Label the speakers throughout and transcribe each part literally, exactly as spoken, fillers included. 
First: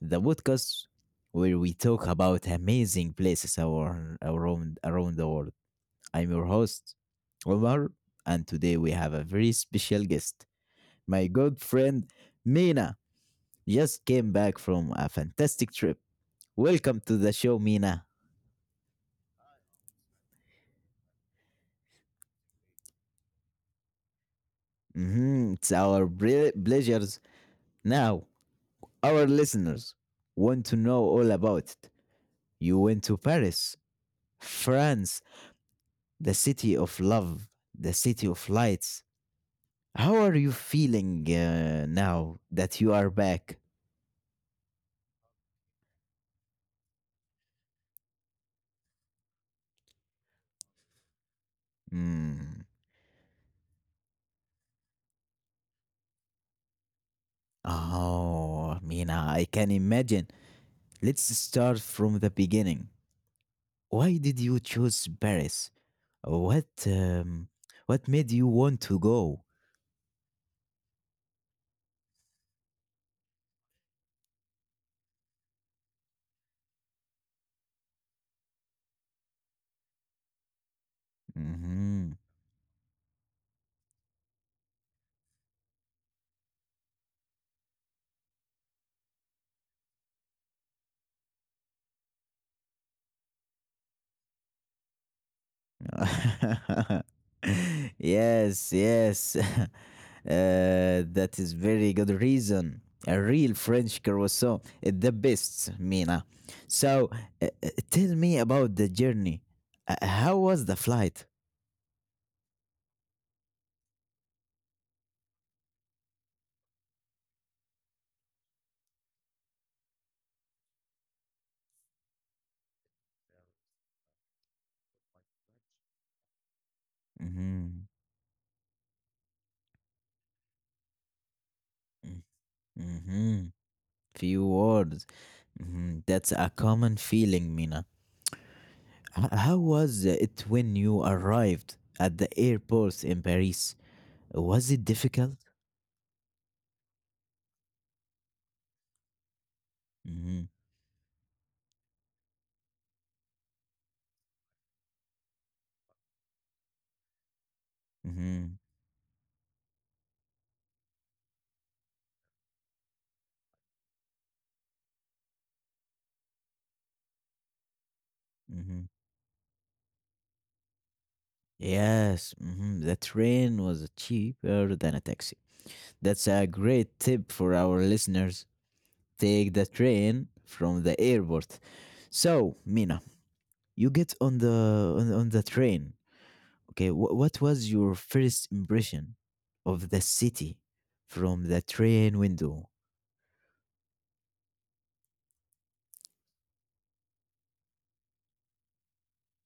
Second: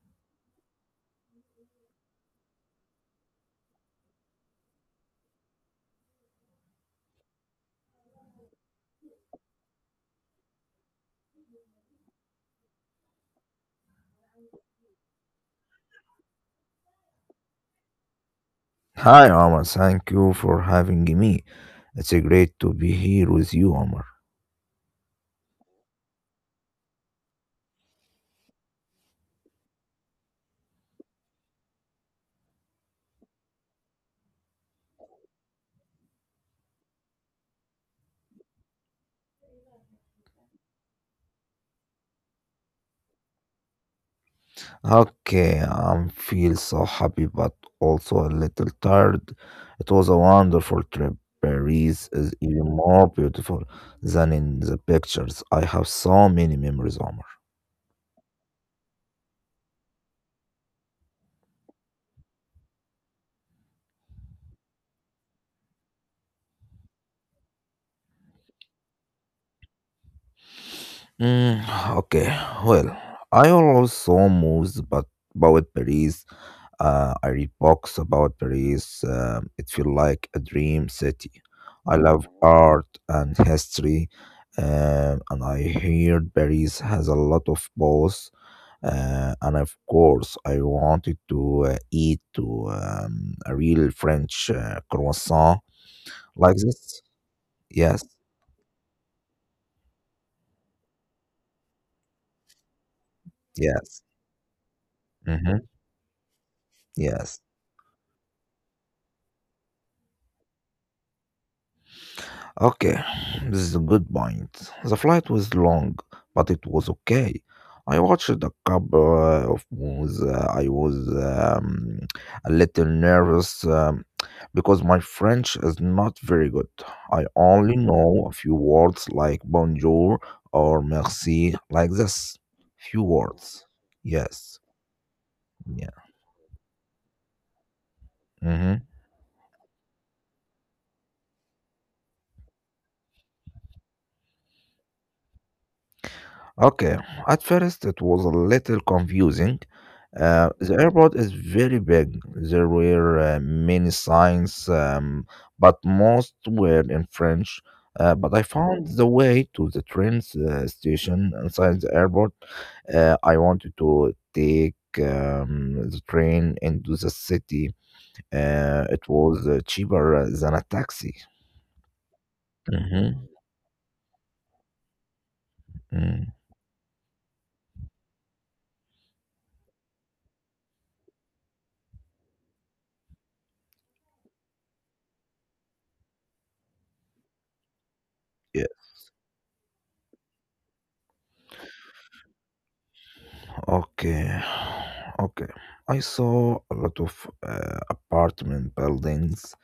Speaker 1: the podcast where we talk about amazing places our, around around the world. I'm your host, Omar, and today we have a very special guest. My good friend Mina just came back from a fantastic trip. Welcome to the show, Mina.
Speaker 2: Hi, Omar. Thank you for having me. It's great to be here with you, Omar.
Speaker 1: Mhm, it's our bre- pleasures. Now, our listeners want to know all about it. You went to Paris, France, the city of love, the city of lights. How are you feeling uh, now that you are back?
Speaker 2: Okay, I feel so happy but also a little tired. It was a wonderful trip. Paris is
Speaker 1: Mm.
Speaker 2: even more beautiful than in the pictures. I have so many memories, Omar.
Speaker 1: Oh, Mina, I can imagine. Let's start from the beginning. Why did you choose Paris? What um, what made you want to go?
Speaker 2: Mm, okay, well, I was so moved but about Paris. Uh, I read books about Paris. Um, it feels like a dream city. I love
Speaker 1: Mhm.
Speaker 2: art and history, um, and I heard Paris has a lot of both. Uh, and of course, I wanted to uh, eat to um, a real French uh, croissant like this. Yes,
Speaker 1: Yes, yes. Uh, that is very good reason. A real
Speaker 2: yes,
Speaker 1: French croissant is the
Speaker 2: hmm,
Speaker 1: best, Mina. So,
Speaker 2: yes.
Speaker 1: uh, uh, tell me about the journey. Uh, how was the flight?
Speaker 2: Okay, this is a good point. The flight was long, but it was okay. I watched a couple uh, of movies. Uh, I was um, a little nervous um, because my French is not very good. I only
Speaker 1: Mm-hmm.
Speaker 2: know a few words like bonjour or merci, like this. Few
Speaker 1: Mm-hmm.
Speaker 2: words.
Speaker 1: Few
Speaker 2: Yes.
Speaker 1: words.
Speaker 2: Yeah.
Speaker 1: Hmm, that's a common feeling, Mina.
Speaker 2: Mm-hmm.
Speaker 1: H- how was it when you arrived at the airport in Paris? Was it difficult?
Speaker 2: Okay, at first it was a little confusing. Uh,
Speaker 1: Mm-hmm.
Speaker 2: the airport is very big. There were uh, many signs, um, but most were in French. Uh, but I
Speaker 1: Mm-hmm.
Speaker 2: found the way to the train uh, station inside the airport. Uh, I wanted to take um, the train into the city. Uh,
Speaker 1: Mhm.
Speaker 2: it was uh, cheaper uh, than a taxi.
Speaker 1: Yes, mhm, the
Speaker 2: Mm-hmm.
Speaker 1: train was cheaper than a taxi.
Speaker 2: Mm.
Speaker 1: That's a great tip for our listeners. Take the train from the airport. So, Mina, you get on the on, on the train. Okay, wh- what was your first impression of the city from the train window?
Speaker 2: Okay, okay. I saw a lot of uh, apartment buildings.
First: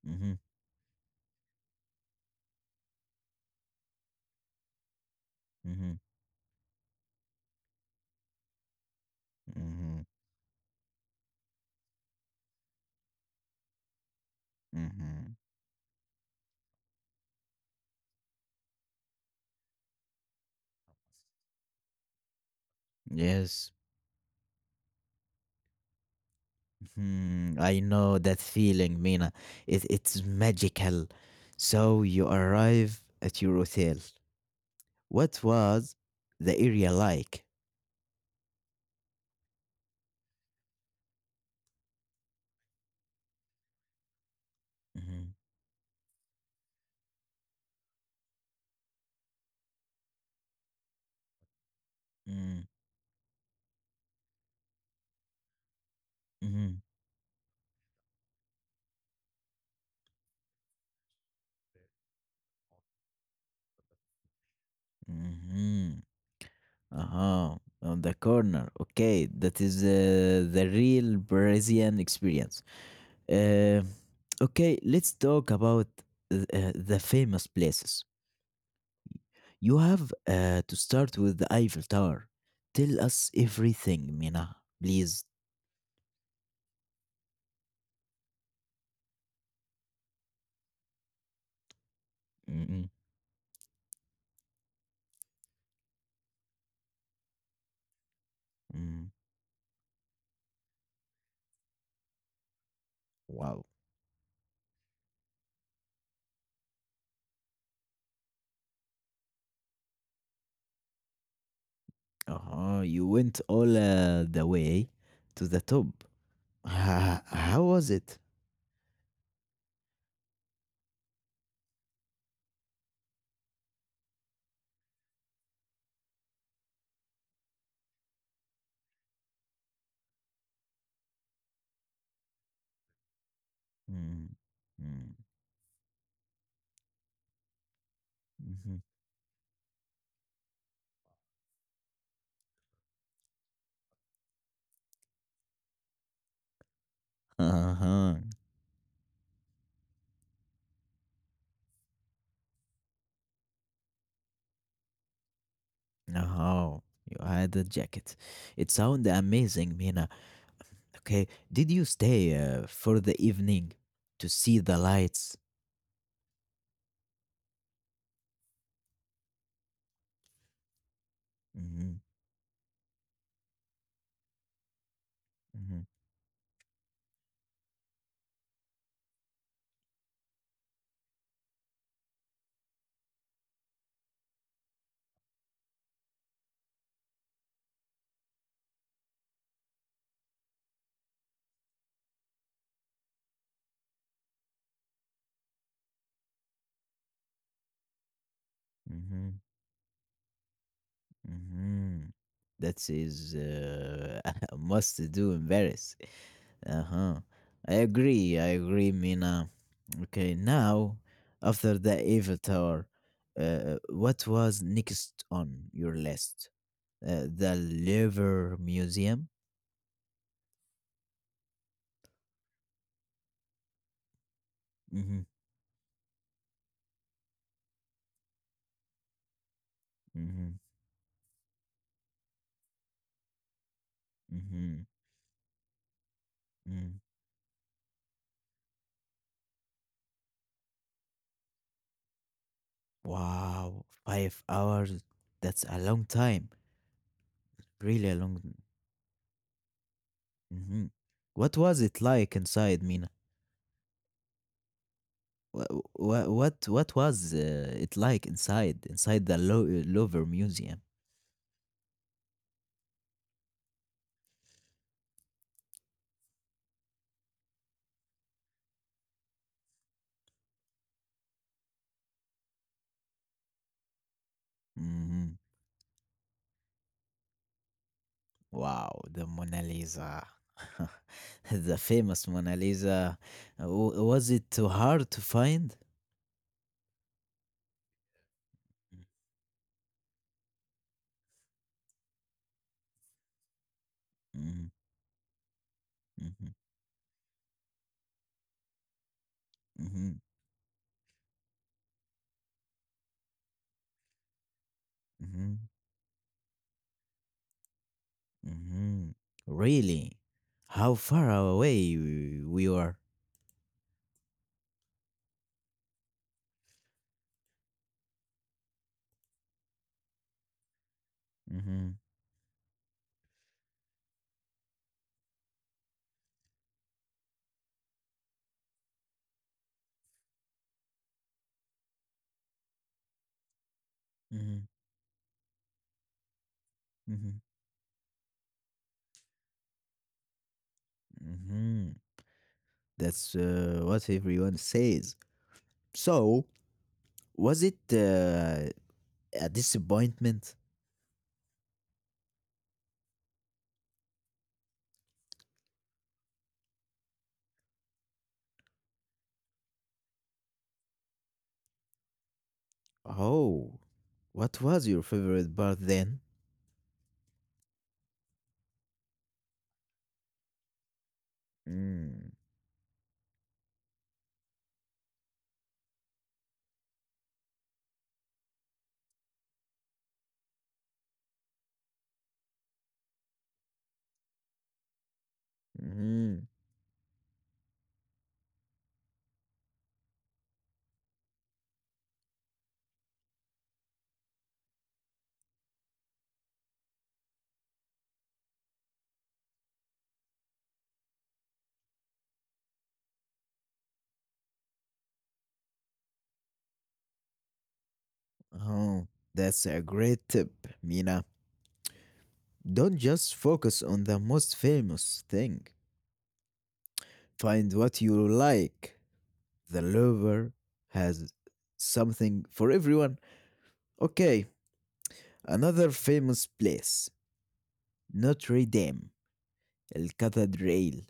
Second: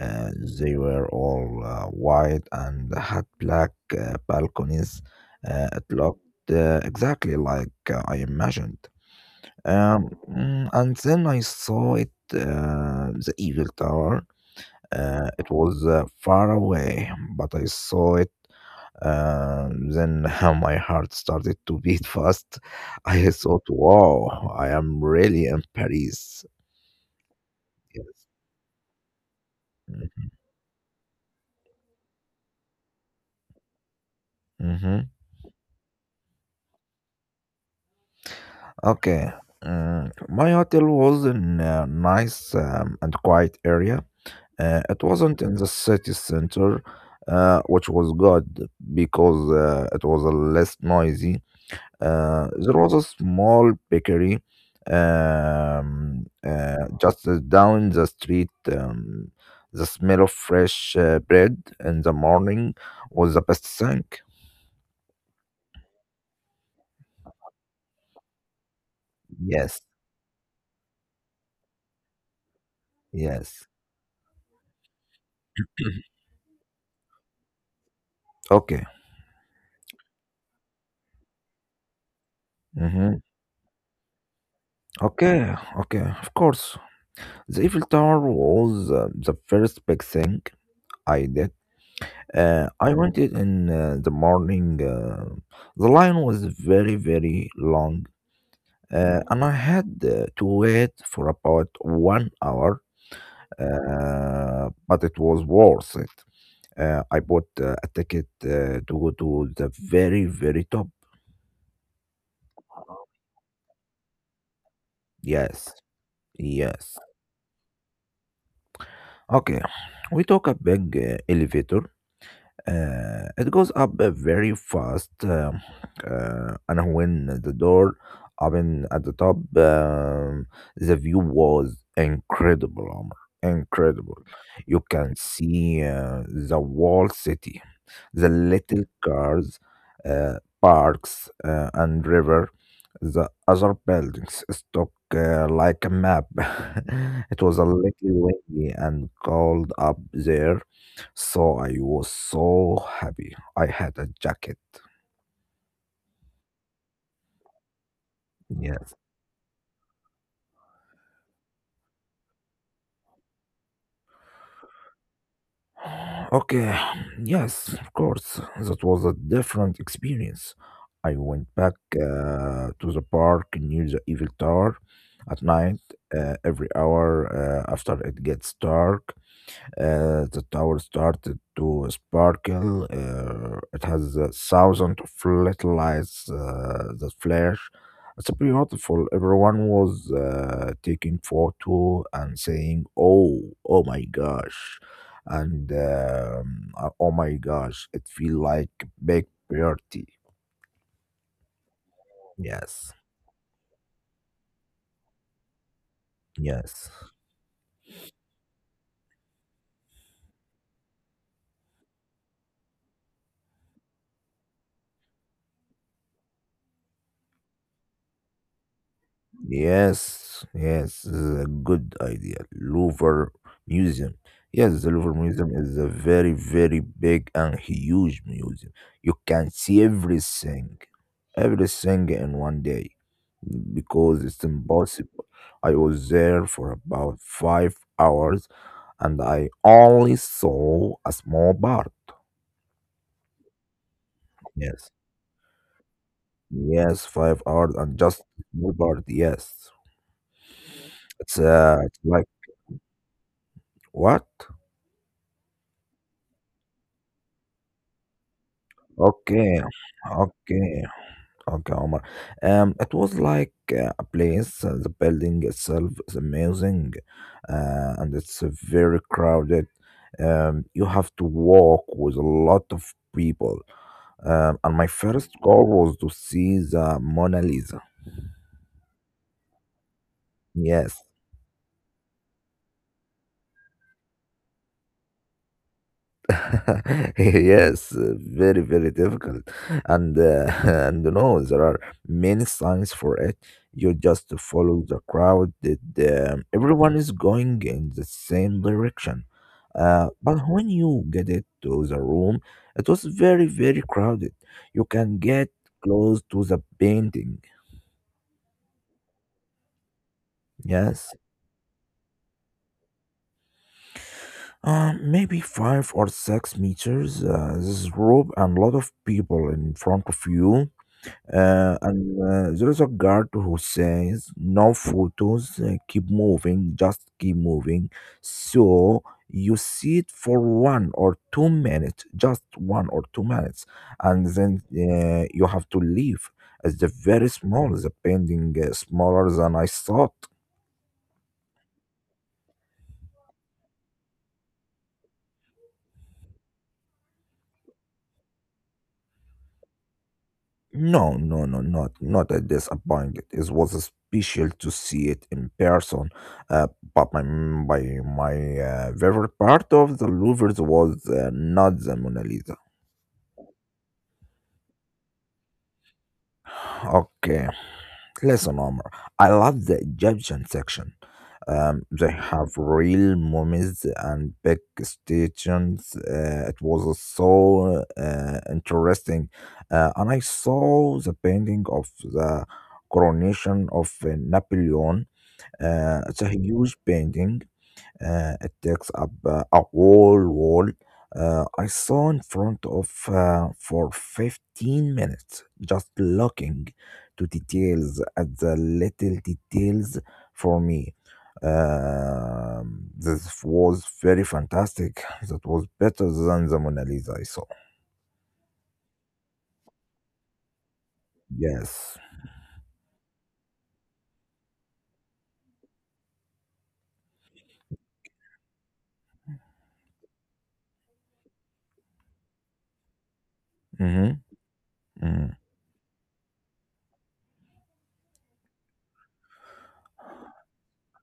Speaker 2: Uh,
Speaker 1: Mm-hmm,
Speaker 2: they were all uh, white and had black uh, balconies. Uh, it
Speaker 1: mm-hmm,
Speaker 2: looked uh, exactly like uh, I imagined.
Speaker 1: mm-hmm,
Speaker 2: Um, mm, and then I saw it, uh, the Evil Tower. Uh,
Speaker 1: mm-hmm.
Speaker 2: it was uh, far away, but I saw it, um, then my heart started to beat fast. I thought,
Speaker 1: Yes.
Speaker 2: wow, I am really in Paris.
Speaker 1: Hmm, I know
Speaker 2: Yes.
Speaker 1: that feeling, Mina. It, it's magical. So you arrive at your hotel.
Speaker 2: Mm-hmm.
Speaker 1: What was the area like?
Speaker 2: Okay. Mm, my hotel was in a nice um, and quiet area. Uh, it
Speaker 1: Mm-hmm,
Speaker 2: wasn't in the city center, uh, which was good because uh, it was uh, less noisy. Uh, there was a small bakery um,
Speaker 1: mm-hmm,
Speaker 2: uh, just uh, down the street. Um, the smell of fresh uh, bread in the morning was the best thing.
Speaker 1: mm-hmm. Uh-huh. On the corner. Okay, that is
Speaker 2: Yes,
Speaker 1: uh, the real Brazilian experience.
Speaker 2: yes.
Speaker 1: Uh, okay, let's talk about uh, the famous places.
Speaker 2: Okay.
Speaker 1: You have uh, to start with the Eiffel Tower. Tell
Speaker 2: hmm
Speaker 1: us everything, Mina, please.
Speaker 2: Okay, okay, of course. The Eiffel Tower was uh, the first big thing I did. Uh,
Speaker 1: Mm-mm.
Speaker 2: I went it in uh, the morning. Uh, the line was very, very long.
Speaker 1: Mm.
Speaker 2: Uh, and I had uh, to wait for about one hour,
Speaker 1: Wow.
Speaker 2: uh, but it was worth it. Uh, I bought uh, a ticket uh, to go to the very, very top.
Speaker 1: Uh-huh. You went all uh, the way to the
Speaker 2: Yes,
Speaker 1: top.
Speaker 2: yes.
Speaker 1: Ha- How was it?
Speaker 2: Okay, we took a big uh, elevator. Uh, it goes up uh, very fast. Um, uh, and when the door opened at the top, um, the view was incredible, Omar. Incredible.
Speaker 1: Mm.
Speaker 2: You can
Speaker 1: Mm.
Speaker 2: see uh, the whole city, the
Speaker 1: Mhm.
Speaker 2: little cars, uh, parks, uh, and river. The other buildings stuck uh, like a map. It was a little
Speaker 1: Uh-huh.
Speaker 2: windy and cold up there, so I was so happy. I had a jacket.
Speaker 1: Uh-huh. You had a jacket. It
Speaker 2: Yes.
Speaker 1: sounded amazing, Mina. Okay. Did you stay uh, for the evening to see the lights?
Speaker 2: Okay, yes, of course. That was a different experience. I went
Speaker 1: Mm-hmm.
Speaker 2: back uh, to the park near the Evil Tower at
Speaker 1: Mm-hmm.
Speaker 2: night, uh, every hour uh, after it gets dark. Uh, the tower started to sparkle. Uh, it has a thousand of little lights uh, that flash. It's beautiful. Everyone was uh, taking photo and saying, "Oh, oh my gosh," and um, uh, "Oh my gosh." It feel like
Speaker 1: Mm-hmm.
Speaker 2: big party.
Speaker 1: Mhm. That
Speaker 2: Yes,
Speaker 1: is uh, a must do in Paris. Uh huh.
Speaker 2: yes.
Speaker 1: I agree. I agree, Mina. Okay, now after the Eiffel Tower, uh, what was next on your list? Uh, the Louvre Museum.
Speaker 2: Yes, yes, this is a good idea. Louvre Museum. Yes, the
Speaker 1: Mm-hmm,
Speaker 2: Louvre Museum is a very, very big and huge museum. You can see
Speaker 1: mm-hmm,
Speaker 2: everything, everything in one day because
Speaker 1: mm-hmm,
Speaker 2: it's impossible. I was there
Speaker 1: mm.
Speaker 2: for about five hours and I only saw a small part.
Speaker 1: Wow, five hours.
Speaker 2: Yes,
Speaker 1: That's a long time.
Speaker 2: yes, five
Speaker 1: Really
Speaker 2: hours
Speaker 1: a
Speaker 2: and
Speaker 1: long.
Speaker 2: just small part. Yes,
Speaker 1: Mm-hmm. What
Speaker 2: it's,
Speaker 1: was it
Speaker 2: uh, it's
Speaker 1: like
Speaker 2: like
Speaker 1: inside, Mina?
Speaker 2: what?
Speaker 1: Wha wha what what was, uh, it like inside inside the Lou
Speaker 2: Okay,
Speaker 1: Louvre Museum?
Speaker 2: okay, okay, Omar. Um, it was like uh, a place. Uh, the building itself is amazing, uh, and it's uh, very crowded. Um, you have to walk with a lot of people. Um, and my
Speaker 1: Mhm.
Speaker 2: first goal was to see the Mona Lisa.
Speaker 1: Wow, the Mona Lisa.
Speaker 2: Yes,
Speaker 1: The famous Mona Lisa. W Was it too hard to find?
Speaker 2: yes, uh, very very difficult, and uh, and no, there are many signs for it. You just
Speaker 1: Mm.
Speaker 2: follow the crowd. That
Speaker 1: Mhm,
Speaker 2: um, everyone is going in the same direction,
Speaker 1: mhm,
Speaker 2: uh, but when you get it to the room, it was very very crowded. You can
Speaker 1: mhm,
Speaker 2: get close to the painting.
Speaker 1: mhm, mhm. Really? How
Speaker 2: Yes,
Speaker 1: far away w we were?
Speaker 2: uh, maybe five or six meters. Uh, there's rope and a lot of people in front of you. Uh,
Speaker 1: Mhm,
Speaker 2: and uh, There is a guard who says, "No photos, uh, keep moving, just keep moving." So you sit for one or two minutes, just one or two minutes, and then
Speaker 1: mhm,
Speaker 2: uh, you have to leave. It's the very
Speaker 1: mhm,
Speaker 2: small, the painting uh, smaller than I thought.
Speaker 1: mhm. That's, uh, what everyone says. So, was it, uh, a disappointment?
Speaker 2: No, no, no, not not at disappointed. It was special to see it in person. Uh, but my my my uh, favorite part of the Louvre was uh, not the Mona Lisa.
Speaker 1: Oh, what was your favorite part then?
Speaker 2: Okay, listen, Omar, I love the Egyptian section. Um, they
Speaker 1: Mm,
Speaker 2: have real mummies and big statues. Uh, it was so uh, interesting. Uh, and I saw the painting of the coronation of uh, Napoleon. Uh, it's a
Speaker 1: mhm.
Speaker 2: huge painting, uh, it takes up uh, a whole wall. Uh, I saw in front of uh, for fifteen minutes, just looking to details at the little details for me. Um, this was very fantastic. That was better than the Mona Lisa I saw.
Speaker 1: Oh, that's a great tip, Mina.
Speaker 2: Yes.
Speaker 1: Don't just focus on the most famous thing. Find what you like. The lover has something for everyone.
Speaker 2: Mm-hmm.
Speaker 1: Okay,
Speaker 2: Mm-hmm.
Speaker 1: another famous place, Notre Dame, El Cathedral.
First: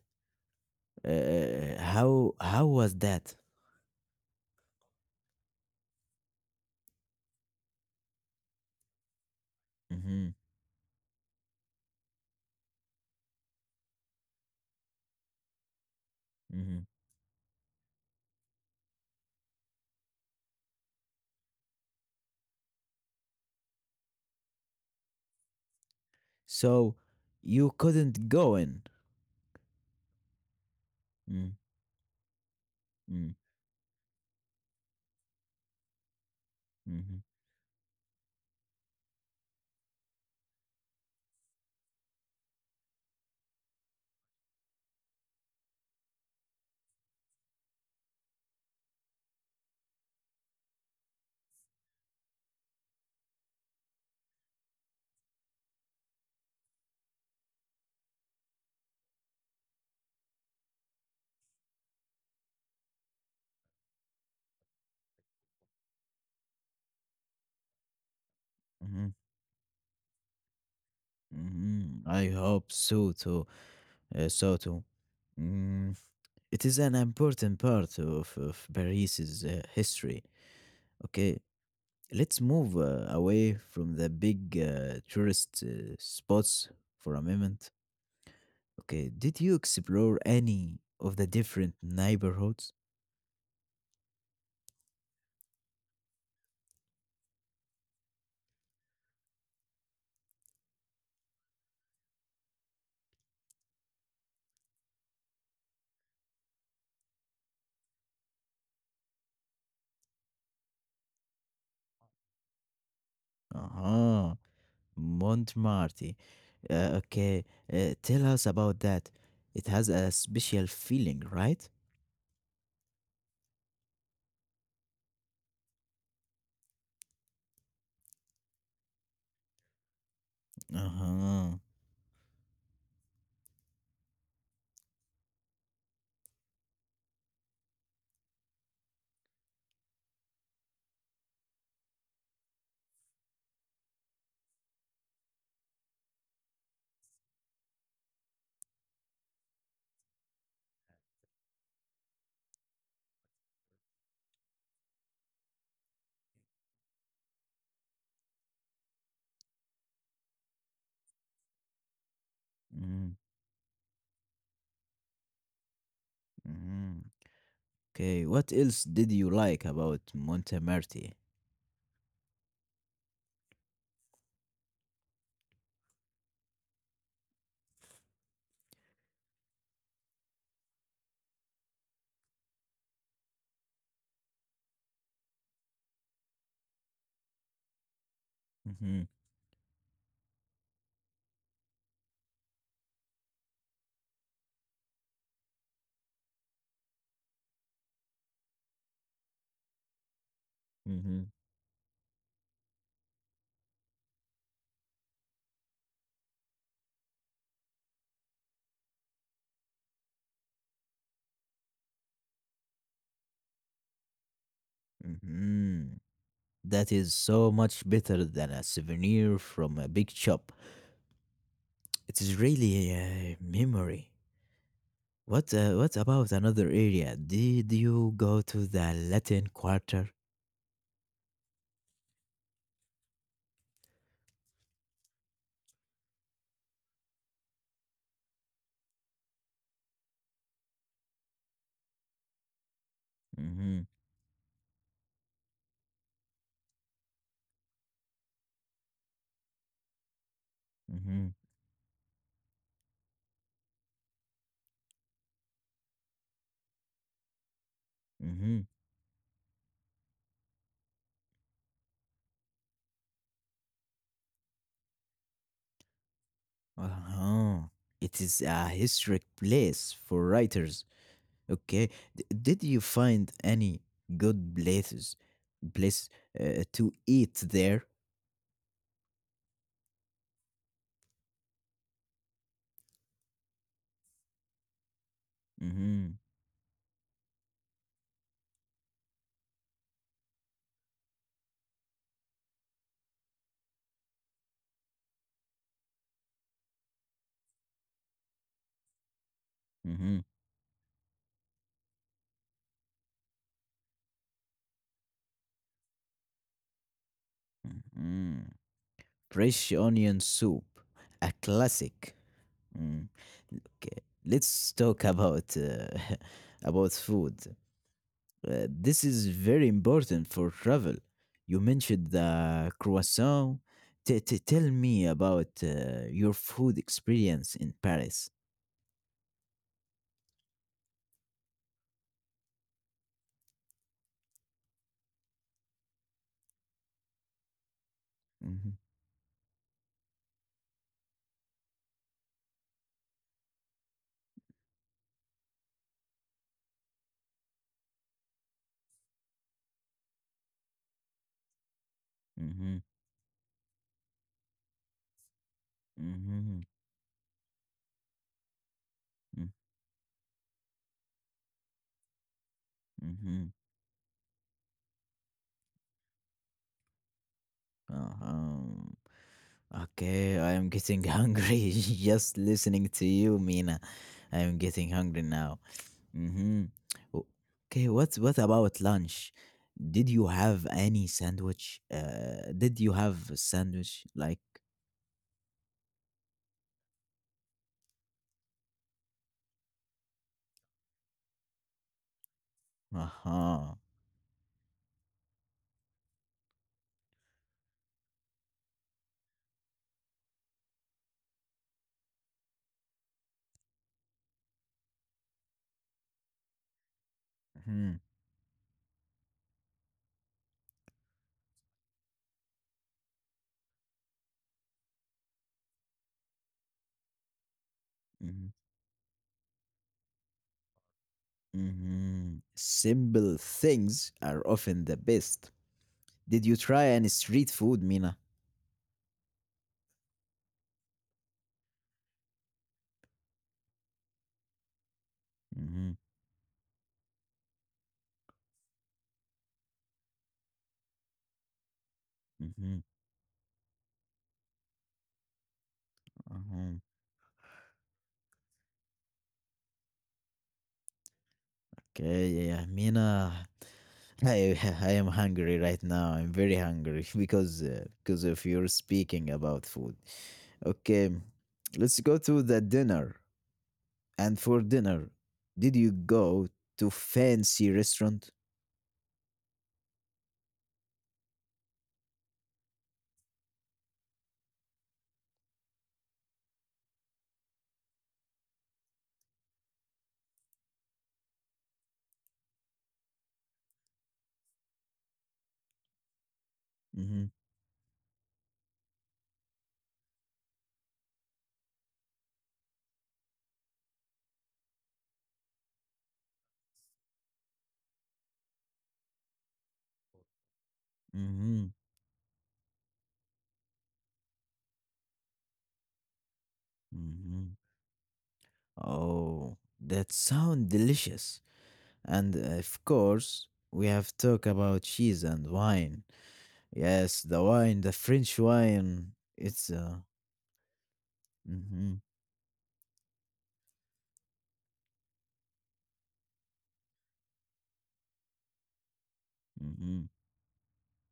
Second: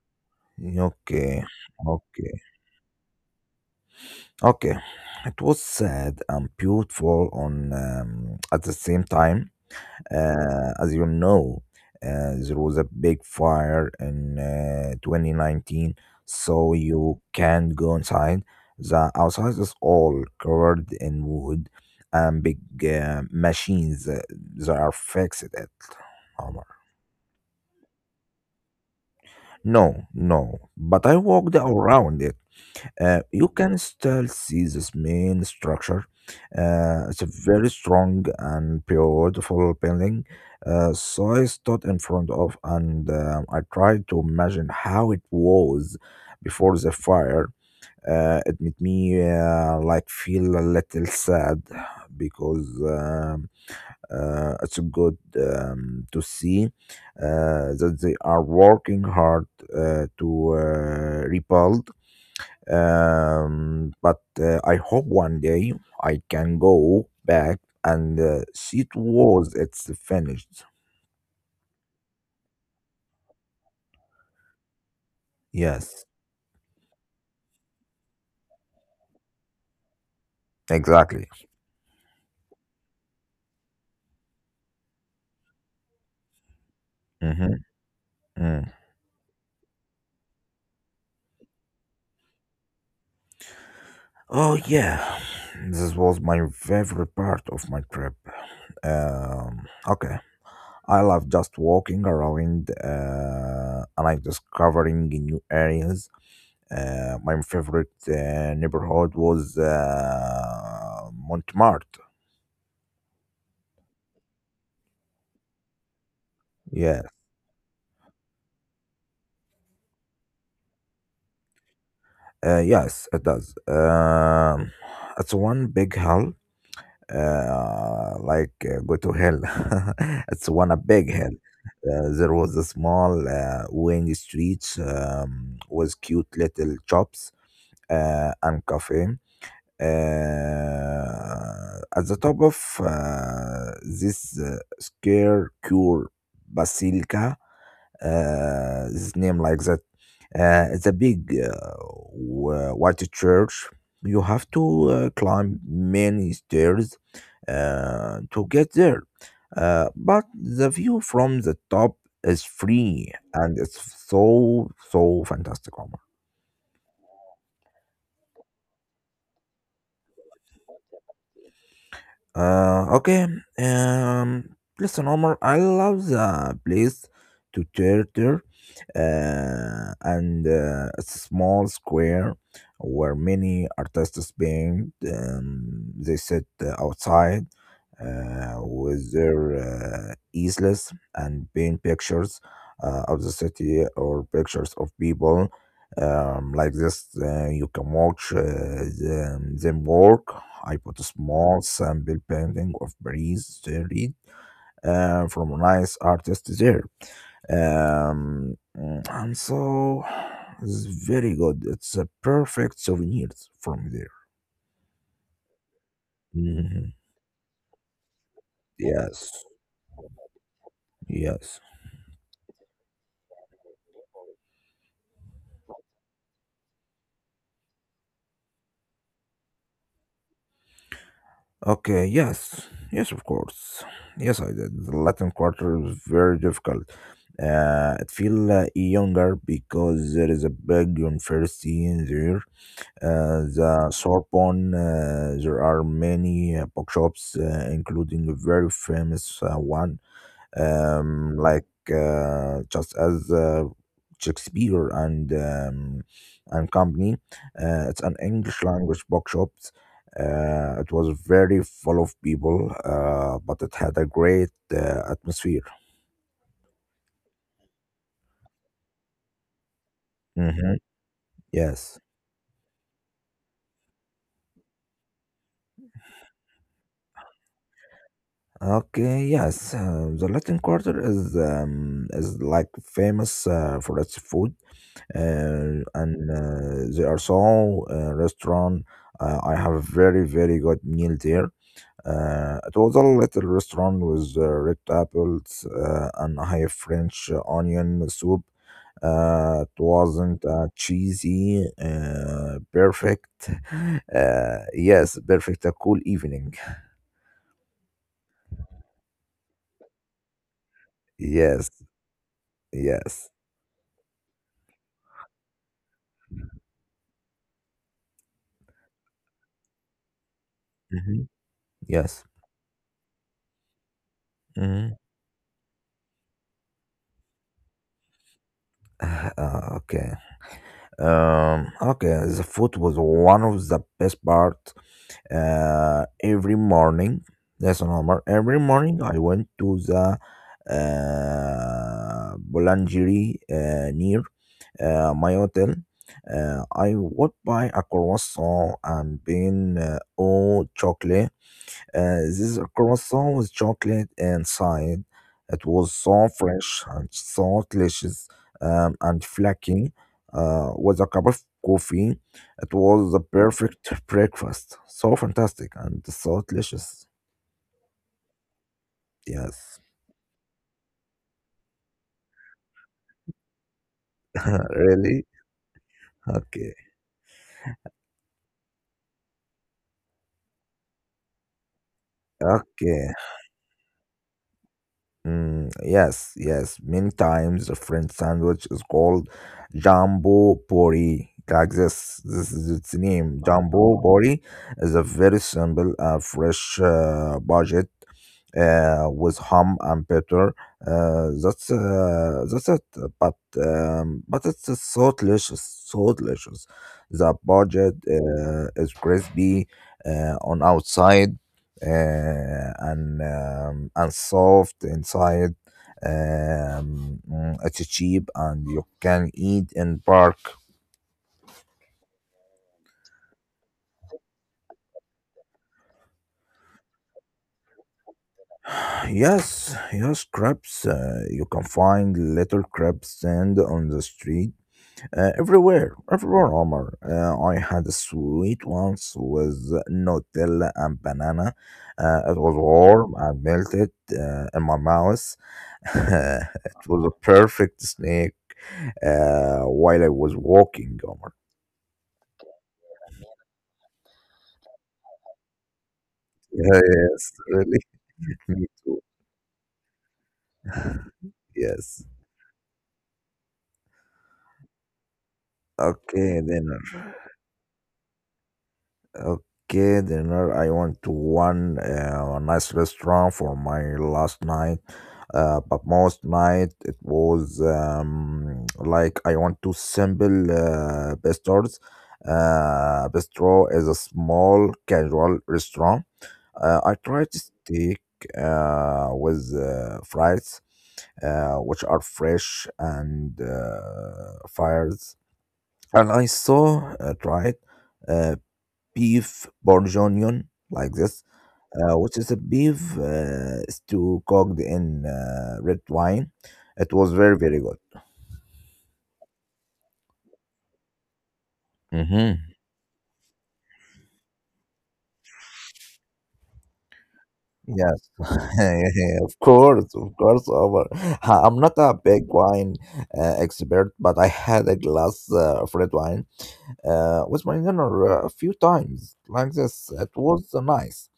Speaker 2: Okay.
Speaker 1: Uh,
Speaker 2: Okay.
Speaker 1: how how was that?
Speaker 2: Okay. It was sad and beautiful on, um, at the same time.
Speaker 1: Mm-hmm,
Speaker 2: Uh, as you know, uh, there was a big fire in uh, twenty nineteen, so
Speaker 1: mm-hmm.
Speaker 2: you can't go inside. The outside is all covered in wood and big uh, machines uh, that are fixed at Omar.
Speaker 1: So you couldn't go in.
Speaker 2: No, no, but I walked
Speaker 1: Mm,
Speaker 2: around it. Uh,
Speaker 1: mm,
Speaker 2: you can still see this main structure. Uh,
Speaker 1: mhm,
Speaker 2: it's a very strong and beautiful building. Uh, so I stood in front of and um, I tried to imagine how it was before the fire. Uh, it made me uh, like feel a little sad because um, uh, it's good um, to see uh, that they are working hard uh, to uh, rebuild, um, but uh, I hope one day I can go back and uh, see it
Speaker 1: mhm,
Speaker 2: was it's finished.
Speaker 1: mhm. I hope so too. Uh, so too. Mm,
Speaker 2: Yes,
Speaker 1: it is an important part of, of Paris's uh, history.
Speaker 2: exactly.
Speaker 1: Okay, let's move uh, away from the big uh, tourist uh, spots for a
Speaker 2: Mm-hmm.
Speaker 1: moment.
Speaker 2: Mm.
Speaker 1: Okay, did you explore any of the different neighborhoods?
Speaker 2: Oh yeah, this was my favorite part of my trip. Um, okay, I love just walking around uh, and like discovering new areas. Uh, my favorite uh, neighborhood was uh, Montmartre.
Speaker 1: Uh huh. Montmartre. Uh,
Speaker 2: Yes.
Speaker 1: okay, uh, tell us about that. It has a special feeling, right?
Speaker 2: Uh, yes, it does. Um, it's one big hell, uh, like uh, go to hell. It's one a big hell.
Speaker 1: Uh-huh.
Speaker 2: Uh, there was a small uh, wing street um, with cute little shops uh, and cafe. Uh, at the top of uh, this uh, square cure basilica, uh, his name like that, uh, it's a big uh, wh- white church. You have to uh, climb many stairs uh, to get there. Uh, but the view from the top is free
Speaker 1: Mm,
Speaker 2: and it's so, so fantastic, Omar.
Speaker 1: mhm. Okay, what else did you like about Montemarti?
Speaker 2: Uh, okay. Um, Listen, Omar, I love the place to turtle uh, and uh, it's a small square where many artists paint. Um, they sit uh, outside uh,
Speaker 1: Mm-hmm.
Speaker 2: with their uh, easels and paint pictures uh, of the city or pictures of people. Um, like this, uh, you can watch uh, them, them work. I put a
Speaker 1: Mm-hmm.
Speaker 2: small sample painting of Paris, Street, uh, from a nice artist there, um, and so it's very good. It's a perfect souvenirs from there.
Speaker 1: Mm-hmm.
Speaker 2: Mhm.
Speaker 1: That is so much better than a
Speaker 2: Yes,
Speaker 1: souvenir from a big shop.
Speaker 2: yes.
Speaker 1: It is really a memory. What uh, what about another area? Did you go to the Latin Quarter?
Speaker 2: Okay, yes, yes, of course. Yes, I did. The Latin Quarter is very difficult. Uh, it feel uh, younger because there is a big university in there. Uh, the
Speaker 1: Mm-hmm.
Speaker 2: Sorbonne, uh, there are many uh, bookshops, uh, including a very famous uh, one, um,
Speaker 1: Mm-hmm.
Speaker 2: like uh, just as uh, Shakespeare and um, and company. Uh, it's an English
Speaker 1: Mm-hmm.
Speaker 2: language bookshop. Uh, it was very full of people, uh, but it had a great uh, atmosphere.
Speaker 1: Uh-huh. It is a historic place for
Speaker 2: Mm-hmm.
Speaker 1: writers.
Speaker 2: Yes.
Speaker 1: Okay. D- did you find any good places place uh, to eat there?
Speaker 2: Okay. Yes. Uh, the Latin Quarter is um, is like famous uh, for its food, uh, and
Speaker 1: Mm-hmm.
Speaker 2: uh, there are so uh, restaurant. Uh, I have a very very good meal there. Uh, it was a little restaurant with uh, red apples uh, and a high French onion soup. Uh, it
Speaker 1: Mm-hmm.
Speaker 2: wasn't uh, cheesy, uh, perfect. Uh, yes, perfect. A cool evening.
Speaker 1: Mm-hmm. Fresh onion soup, a
Speaker 2: Yes,
Speaker 1: classic. Mm.
Speaker 2: yes,
Speaker 1: Okay. Let's talk about uh, about food. Uh, this is very important for travel.
Speaker 2: hmm,
Speaker 1: You mentioned
Speaker 2: yes.
Speaker 1: the croissant. T- t- tell
Speaker 2: hmm
Speaker 1: me about uh, your food experience in Paris.
Speaker 2: Uh, okay. Um, okay. The food was one of the best part. Uh, every morning. That's normal. Every
Speaker 1: Mhm,
Speaker 2: morning I went to the uh, boulangerie uh, near uh, my hotel. Uh, I would buy a croissant and bean uh, or chocolate, uh, this
Speaker 1: mhm,
Speaker 2: croissant with chocolate inside. It was so
Speaker 1: mhm,
Speaker 2: fresh and so delicious, um, and
Speaker 1: mm,
Speaker 2: flaky, uh, with a cup of coffee. It was the
Speaker 1: mhm.
Speaker 2: perfect breakfast. So fantastic and so delicious.
Speaker 1: Uh-huh.
Speaker 2: Yes,
Speaker 1: Okay, I am getting hungry just listening to you, Mina. I am getting
Speaker 2: really?
Speaker 1: hungry now. Hmm.
Speaker 2: Okay.
Speaker 1: Okay, what what about lunch? Did you have any sandwich? Uh, did you
Speaker 2: Okay.
Speaker 1: have a sandwich like?
Speaker 2: Mm, yes, yes. Many times the French sandwich is called jumbo pori. Like this, this is its name.
Speaker 1: Aha.
Speaker 2: Jumbo pori is a very simple, uh, fresh uh, budget uh, with ham and butter. Uh, that's uh, that's it. But um, but it's uh, so delicious, so delicious. The budget
Speaker 1: Mhm.
Speaker 2: uh, is crispy uh, on outside uh, and um, and soft inside. Um, mm, it's cheap
Speaker 1: Mhm.
Speaker 2: and you can eat in park.
Speaker 1: Mhm. Simple things are often the best. Did you try any street food, Mina?
Speaker 2: Yes, yes, crabs. Uh, you can find little crab stand on the street uh, everywhere,
Speaker 1: Mhm.
Speaker 2: everywhere, Omar. Uh, I had a sweet once with Nutella and banana. Uh, it was
Speaker 1: Mhm.
Speaker 2: warm and melted uh, in my mouth. it
Speaker 1: Mhm.
Speaker 2: was a perfect snack uh, while I was walking, Omar.
Speaker 1: Okay, yeah, yeah, Mina. I I am hungry right now. I'm very hungry
Speaker 2: Yes,
Speaker 1: because
Speaker 2: really.
Speaker 1: uh, because of
Speaker 2: Me
Speaker 1: your
Speaker 2: too.
Speaker 1: speaking about food. Okay,
Speaker 2: Yes.
Speaker 1: let's go to the dinner. And for dinner, did you
Speaker 2: Okay,
Speaker 1: go
Speaker 2: dinner.
Speaker 1: to fancy restaurant?
Speaker 2: Okay, dinner. I went to one uh, a nice restaurant for my last night. Uh, but most night it was um, like I want to simple uh, bistros. Uh, bistro is a small casual restaurant. Uh, I
Speaker 1: Hmm.
Speaker 2: tried steak uh, with uh, fries, uh, which are fresh and uh, fires. And I saw uh, tried uh, beef bourguignon like this,
Speaker 1: Mm-hmm.
Speaker 2: uh, which is a beef uh, stew cooked in uh, red wine. It was very
Speaker 1: Mm-hmm.
Speaker 2: very good.
Speaker 1: Oh, that sound delicious. And
Speaker 2: Hmm
Speaker 1: uh, of course, we have talk about cheese and wine. Yes, the wine, the
Speaker 2: Yes,
Speaker 1: French wine.
Speaker 2: of
Speaker 1: It's
Speaker 2: course,
Speaker 1: uh,
Speaker 2: of course. Omar. I'm not a
Speaker 1: mm-hmm,
Speaker 2: big wine uh, expert, but I had a glass uh, of red wine uh, with my dinner a few times like this.
Speaker 1: mm-hmm,
Speaker 2: It was nice.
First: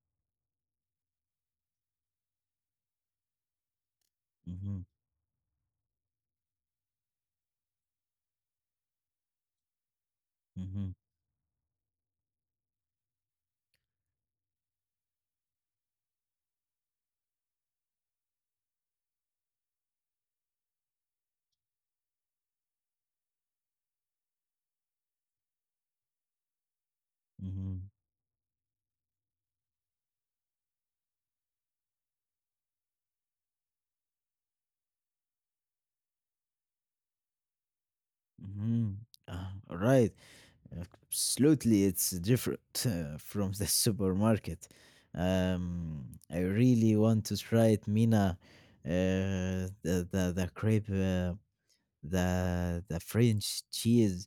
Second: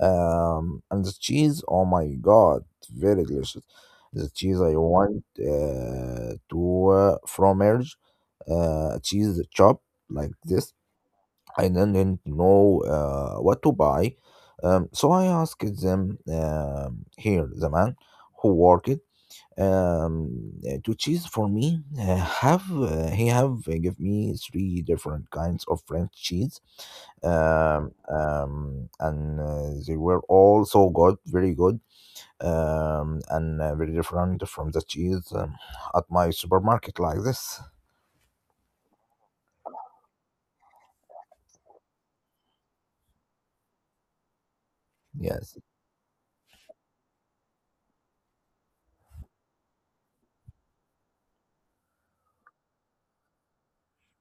Speaker 2: Um, and the cheese, oh my God, very delicious. The cheese I
Speaker 1: mm-hmm,
Speaker 2: want uh, to uh, fromage, uh, cheese chop like this.
Speaker 1: mm-hmm,
Speaker 2: I didn't know uh, what to buy. Um, so I asked them um, here, the man who worked um, uh, to choose for me uh, have uh, he have uh, give me three different kinds of french cheese,
Speaker 1: mm-hmm,
Speaker 2: um, um, and uh, they were all so good, very good, um, and uh, very different from the cheese um, at my supermarket like this.
Speaker 1: mm-hmm. Uh, right. Absolutely, it's different uh, from the supermarket.
Speaker 2: Yes,
Speaker 1: Um, I really want to try it, Mina. Uh, the the the crepe. Uh, the the French cheese.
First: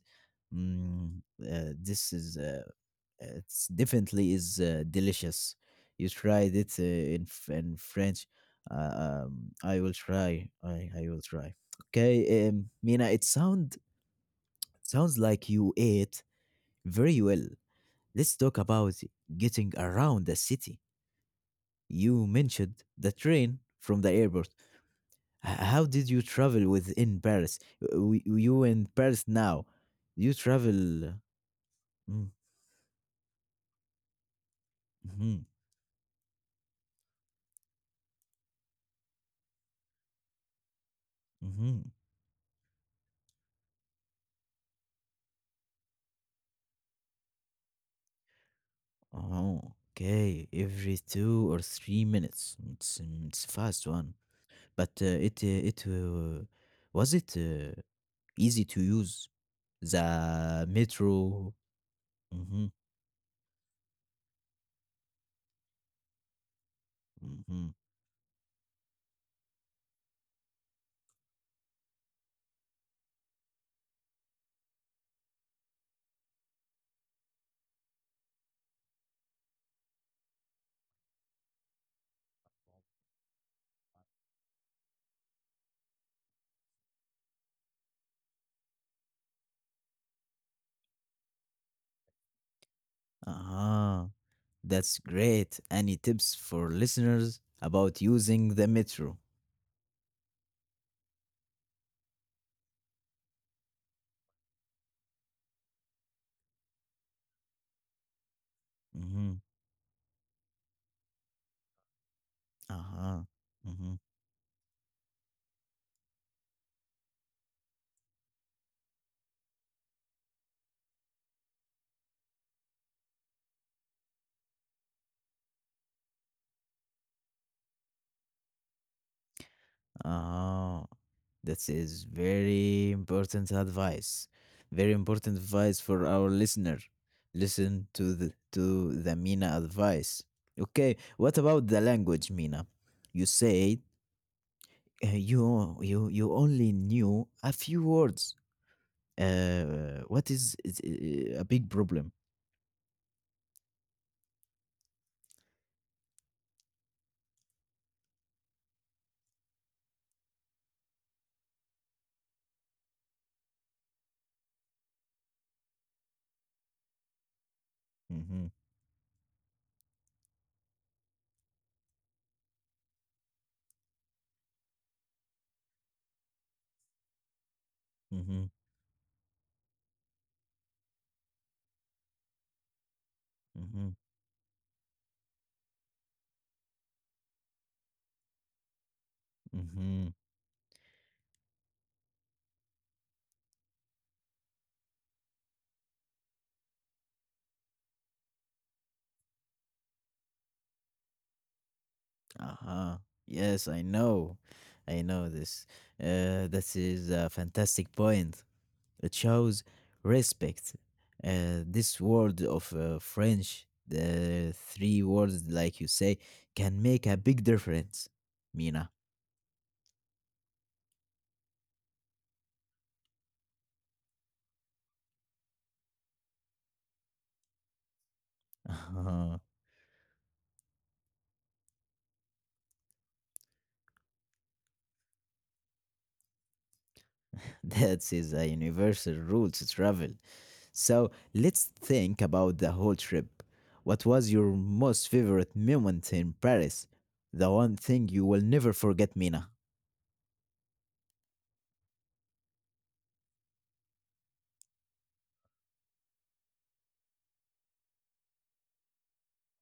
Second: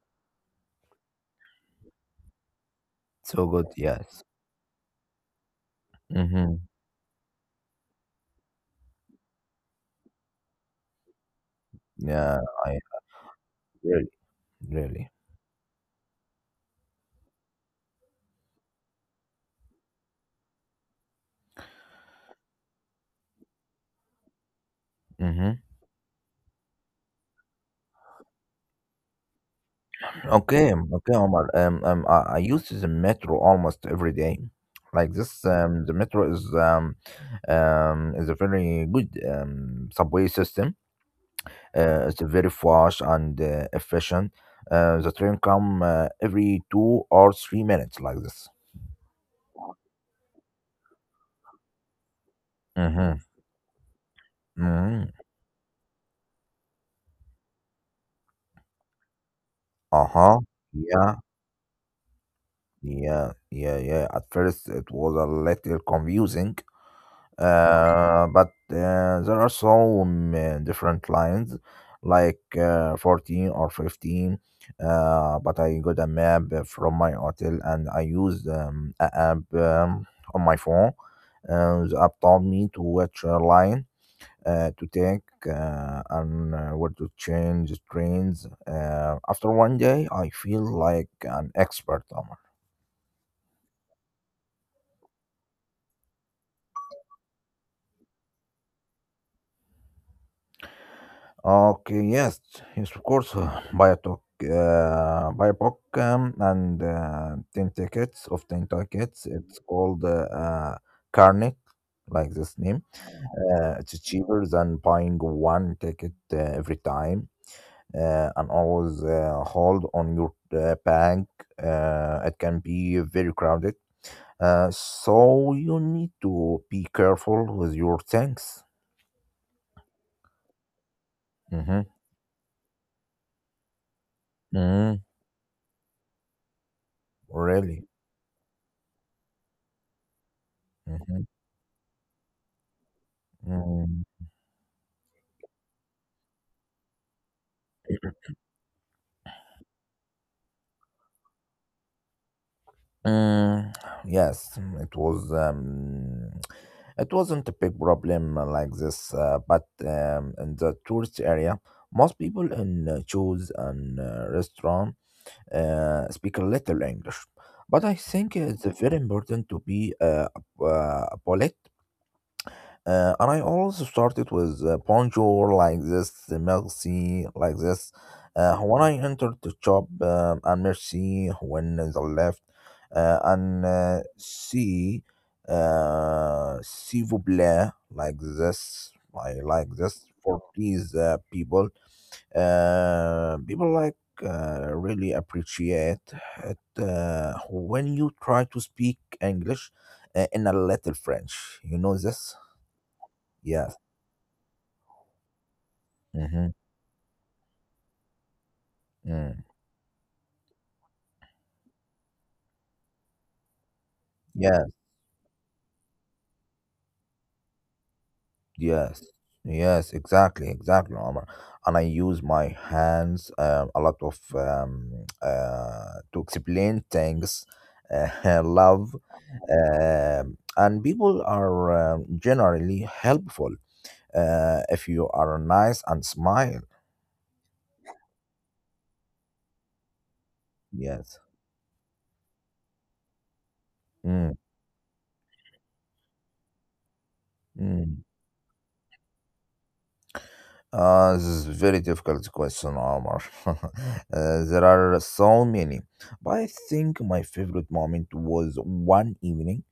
Speaker 1: Mm, uh, this is uh,
Speaker 2: so
Speaker 1: It's
Speaker 2: good. Yes.
Speaker 1: definitely is uh, delicious. You tried
Speaker 2: Mm-hmm.
Speaker 1: it uh, in F- in French. Uh, um, I will try. I I will try.
Speaker 2: yeah
Speaker 1: Okay, um,
Speaker 2: i
Speaker 1: Mina. It sound
Speaker 2: really really
Speaker 1: sounds like you ate very well. Let's talk about getting around the city. You mentioned the train from the airport.
Speaker 2: mm-hmm.
Speaker 1: H- How did you travel within Paris? W- You in Paris now? You
Speaker 2: Okay,
Speaker 1: travel?
Speaker 2: okay, Omar. Um, um, I,
Speaker 1: Mm,
Speaker 2: I use the metro almost every day. Like this,
Speaker 1: mhm,
Speaker 2: um, the metro is um, um, is a very good um, subway system.
Speaker 1: mhm.
Speaker 2: Uh, it's very fast and uh, efficient. Uh, the train come uh, every two or three minutes, like this.
Speaker 1: Oh, okay. Every two or three minutes. It's
Speaker 2: Mm-hmm.
Speaker 1: um, it's fast one, but uh,
Speaker 2: Mm-hmm.
Speaker 1: it uh, it uh, was it uh, easy to use
Speaker 2: Uh-huh.
Speaker 1: the
Speaker 2: Yeah.
Speaker 1: metro. Mm-hmm,
Speaker 2: Yeah. Yeah. Yeah. At first, it was a little confusing.
Speaker 1: mm-hmm.
Speaker 2: Uh, but uh, There are some uh, different lines like uh, fourteen or fifteen, uh, but i got a map from my hotel and I used um, a app um, on my phone, and the app told me to which uh, line uh, to take, uh, and uh, where to change trains. Uh, after one day I feel like an expert, Omar.
Speaker 1: Ah, that's great. Any tips for listeners about using the metro?
Speaker 2: Okay, yes, yes, of course. uh, Buy a Biotech, uh, buy Biopoc, um, and uh, ten tickets of ten tickets.
Speaker 1: Mm-hmm.
Speaker 2: It's called uh, uh, Carnet, like this name.
Speaker 1: Uh-huh.
Speaker 2: Uh, it's
Speaker 1: Mhm.
Speaker 2: cheaper than buying one ticket uh, every time, uh, and always uh, hold on your uh, bank. Uh, it can be very crowded, uh, so you need to be careful with your things.
Speaker 1: Ah, that
Speaker 2: Mm-hmm.
Speaker 1: is very important advice.
Speaker 2: Mm-hmm.
Speaker 1: Very important advice for our listener.
Speaker 2: Really.
Speaker 1: Listen to the to the Mina advice. Okay,
Speaker 2: Mm-hmm.
Speaker 1: what about the language, Mina? You say
Speaker 2: Mm-hmm.
Speaker 1: uh, you you you only knew a few words. Uh, what is, is uh, a big problem?
Speaker 2: Mm, yes, mm, it was. Um, it wasn't a big problem uh, like this, uh, but um, in the tourist area, most people in uh, shows and uh, restaurant uh, speak a little English. But I think
Speaker 1: Mhm,
Speaker 2: it's very important to be uh, uh, polite. Uh, and I also started with uh, bonjour like this, uh, merci like this. Uh,
Speaker 1: mhm,
Speaker 2: when I entered the shop, um, and merci when the left, uh, and uh,
Speaker 1: mhm,
Speaker 2: see, uh, s'il vous plaît like this. I like this
Speaker 1: mhm.
Speaker 2: for please uh, people. Uh, people like uh, really appreciate it uh, when you try to speak English uh, in a little French. You know this,
Speaker 1: Uh-huh.
Speaker 2: yeah.
Speaker 1: Yes, I know. I know this.
Speaker 2: Mm-hmm.
Speaker 1: Uh, this is a fantastic point. It
Speaker 2: Mm.
Speaker 1: shows respect. Uh, this word of uh, French, the
Speaker 2: Yes,
Speaker 1: three words, like you say, can make a big difference, Mina.
Speaker 2: yes, yes, exactly, exactly, Omar. And I use my hands um, a lot of um, uh, to explain things, uh, love, um, and people are um, generally helpful uh, if you are nice and smile.
Speaker 1: That is a universal rule to travel.
Speaker 2: Yes.
Speaker 1: So let's think about the whole trip. What
Speaker 2: Mm,
Speaker 1: was your most favorite moment in Paris? The one
Speaker 2: mm.
Speaker 1: thing you will never forget, Mina.
Speaker 2: Uh, this is very difficult question, Omar. Uh, there are so many, but I think my favorite moment was one evening.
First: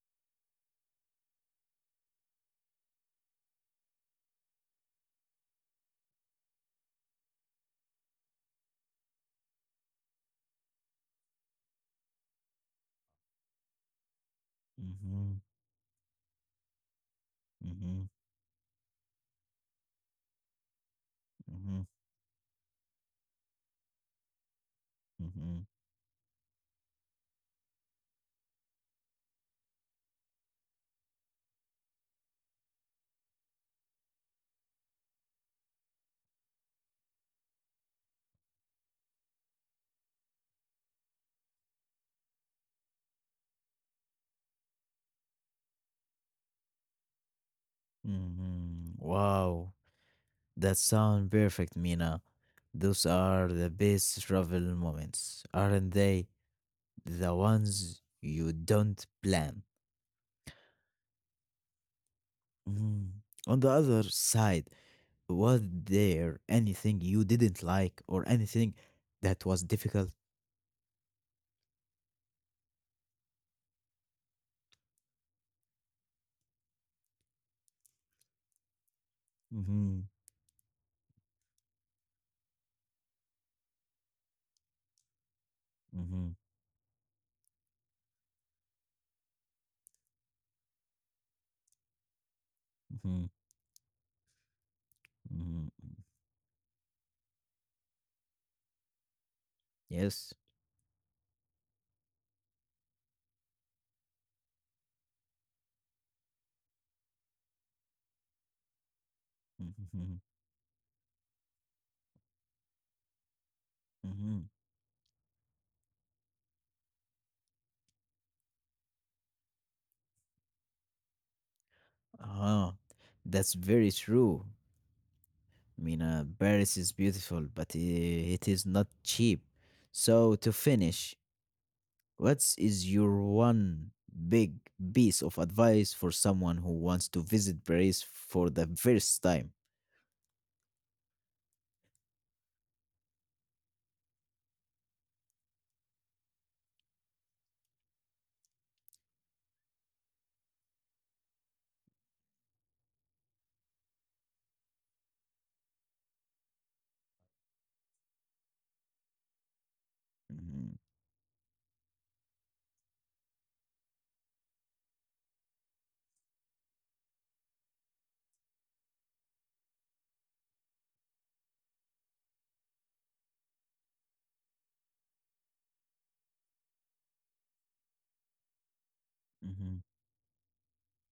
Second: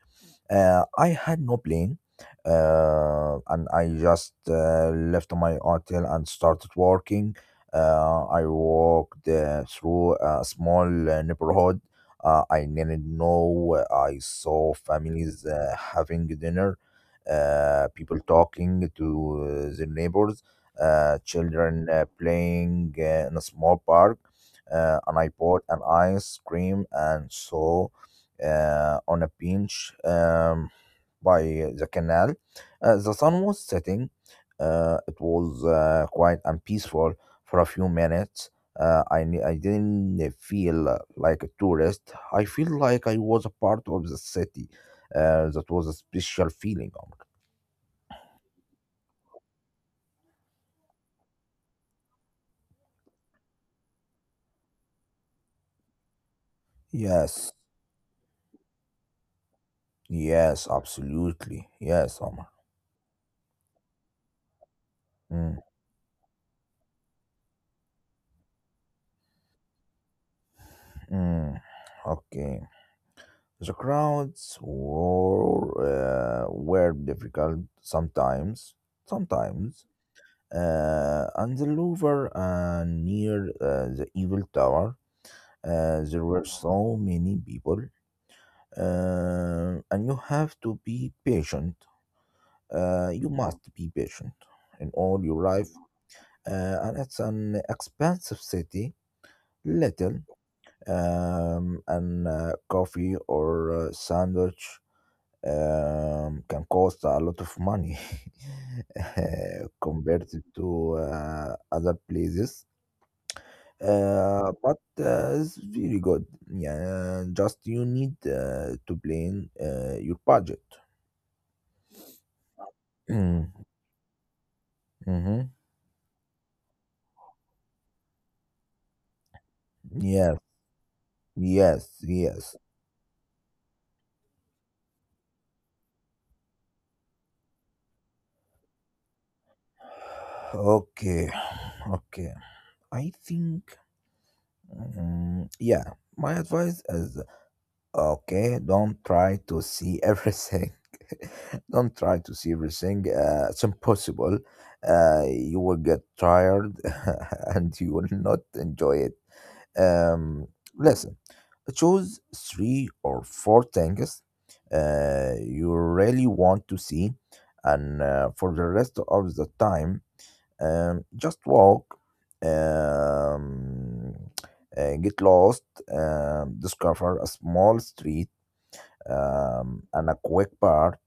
Speaker 2: uh, I had no plan, uh, and I just uh, left my hotel and started walking. Uh, I walked uh, through a small uh, neighborhood. Uh, I didn't know. uh, I saw
Speaker 1: Mhm,
Speaker 2: families uh, having dinner, uh,
Speaker 1: mhm,
Speaker 2: people talking to uh, their neighbors, uh,
Speaker 1: mhm,
Speaker 2: children uh, playing uh, in a small park. Uh, and I bought
Speaker 1: mhm,
Speaker 2: an ice cream and saw uh, on a bench um, by the canal. Uh, the sun was setting. Uh, it was uh, quiet and peaceful for a few minutes. Uh, I, ne- I didn't feel like a tourist. I feel like I was a part of the city. Uh, that was a special feeling, Omar.
Speaker 1: mhm. Wow, that sound perfect, Mina. Those are the best travel moments, aren't they? The
Speaker 2: Yes.
Speaker 1: ones you don't plan.
Speaker 2: Yes, absolutely. Yes, Omar.
Speaker 1: Mhm. On the other side,
Speaker 2: Mm,
Speaker 1: was there anything you didn't like or anything that was difficult?
Speaker 2: mm. Okay. The crowds were, uh, were difficult sometimes, sometimes.
Speaker 1: Mhm,
Speaker 2: Uh, and the Louvre uh, near uh, the Eiffel Tower, uh, there
Speaker 1: mhm,
Speaker 2: were so many people. Uh, and you have to be patient. Uh,
Speaker 1: mhm,
Speaker 2: you must be patient in all your life.
Speaker 1: mhm.
Speaker 2: Uh, and it's an expensive city, little.
Speaker 1: Yes.
Speaker 2: Um, and uh, Coffee or a sandwich um, can cost a lot of money, uh,
Speaker 1: Mhm,
Speaker 2: compared to uh, other places.
Speaker 1: mhm.
Speaker 2: Uh, but uh, It's very good. Yeah, just you need uh, to plan uh, your budget.
Speaker 1: Uh-huh. That's very true.
Speaker 2: Mm, mm-hmm.
Speaker 1: Mina, Paris is beautiful, but i- it is not cheap. So,
Speaker 2: Yes,
Speaker 1: to finish,
Speaker 2: yes,
Speaker 1: what
Speaker 2: yes.
Speaker 1: is your one big piece of advice for someone who wants to visit Paris for the first time?
Speaker 2: Okay, okay. I think, mm, yeah, my advice is, okay, don't try to see everything. don't try to see everything. Uh, it's impossible. Uh, you will get tired. and you will not enjoy it. Um,
Speaker 1: Mhm,
Speaker 2: Listen, choose three or four things uh, you really want to see, and uh, for the rest of the time, um, just walk, um, uh, get lost, um, discover a small street
Speaker 1: mhm,
Speaker 2: um, and a quick part,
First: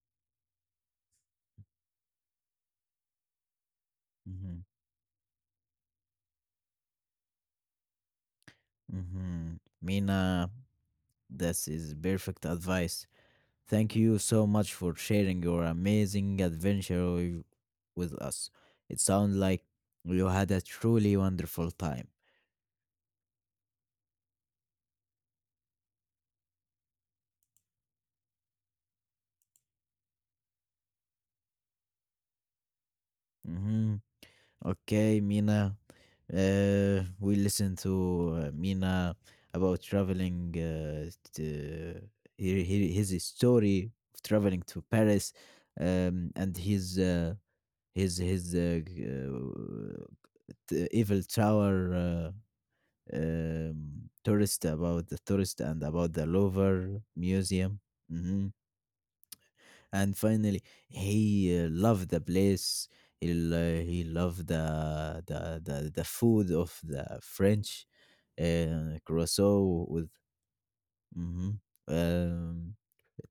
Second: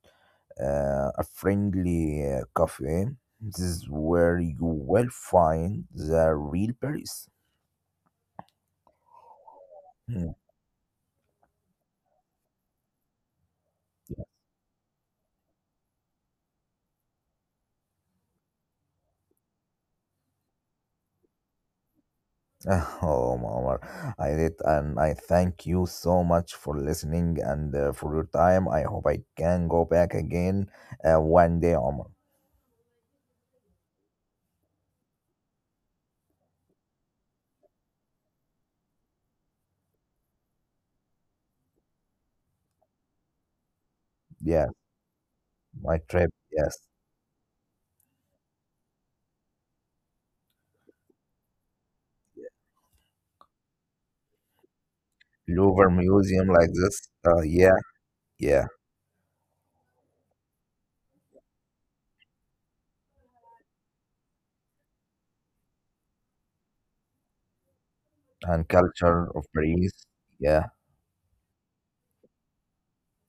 Speaker 2: uh, a friendly uh, cafe. This is where you
Speaker 1: mhm,
Speaker 2: will find the real Paris.
Speaker 1: mhm.
Speaker 2: Mm.
Speaker 1: Mina, this is perfect advice. Thank you so much for sharing your amazing adventure wi- with us. It sounds like you had a truly wonderful time.
Speaker 2: Oh, Omar, I did, and I thank you so much for listening and uh, for your time. I hope I can go back again uh, one day, Omar.
Speaker 1: Hmm. Okay, Mina. Uh, we listened to uh, Mina about traveling, uh, to, he- he- his story of traveling
Speaker 2: Yeah.
Speaker 1: to Paris,
Speaker 2: My
Speaker 1: um,
Speaker 2: trip,
Speaker 1: and
Speaker 2: yes.
Speaker 1: his uh, his his uh, g- uh, t- Eiffel Tower uh, um, tourist about the tourist and
Speaker 2: Louvre
Speaker 1: about the
Speaker 2: Museum like
Speaker 1: Louvre
Speaker 2: this. Uh,
Speaker 1: Museum.
Speaker 2: yeah,
Speaker 1: Mhm.
Speaker 2: yeah.
Speaker 1: And finally, he uh, loved the place. He, lo- he loved the, the the the food of the French
Speaker 2: And
Speaker 1: uh,
Speaker 2: culture of
Speaker 1: croissant with.
Speaker 2: Paris. Yeah.
Speaker 1: Mhm. Um,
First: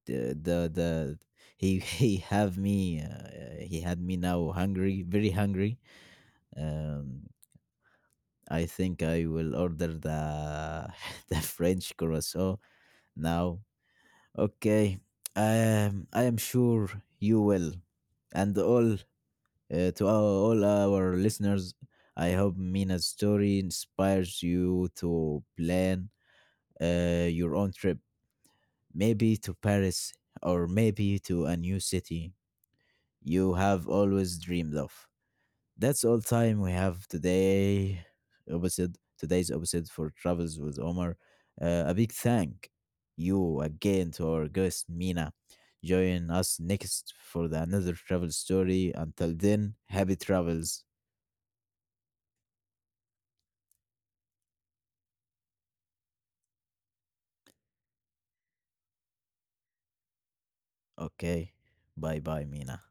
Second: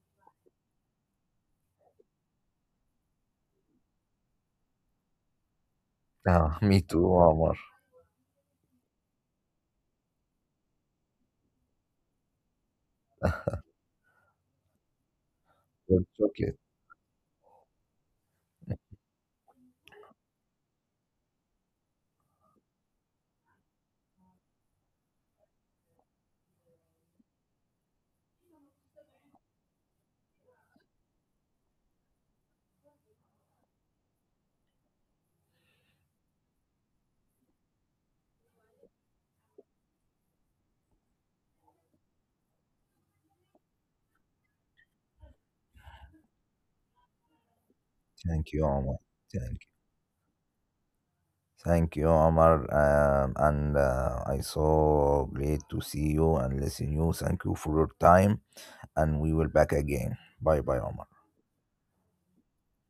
Speaker 1: the, the the He he have me uh, he had me now hungry, very hungry.
Speaker 2: Uh, me too,
Speaker 1: Um,
Speaker 2: Omar.
Speaker 1: I think I will order the the French croissant now, okay,
Speaker 2: Good
Speaker 1: um, I am
Speaker 2: chocolate.
Speaker 1: sure you will, and all uh, to our, all our listeners. I hope Mina's story inspires you to plan uh, your own trip, maybe to Paris or maybe to a new city you have always dreamed of. That's all time we have today. Episode Today's episode for Travels with Omar. Uh, a big thank you again to our guest Mina. Join us next for the another travel
Speaker 2: Thank you,
Speaker 1: story.
Speaker 2: Omar.
Speaker 1: Until
Speaker 2: Thank you.
Speaker 1: then, happy travels.
Speaker 2: Thank you, Omar. Um, and uh, I so great to see you and listen you. Thank you for your time. And we will back again. Bye bye, Omar.
Speaker 1: Okay, bye bye, Mina.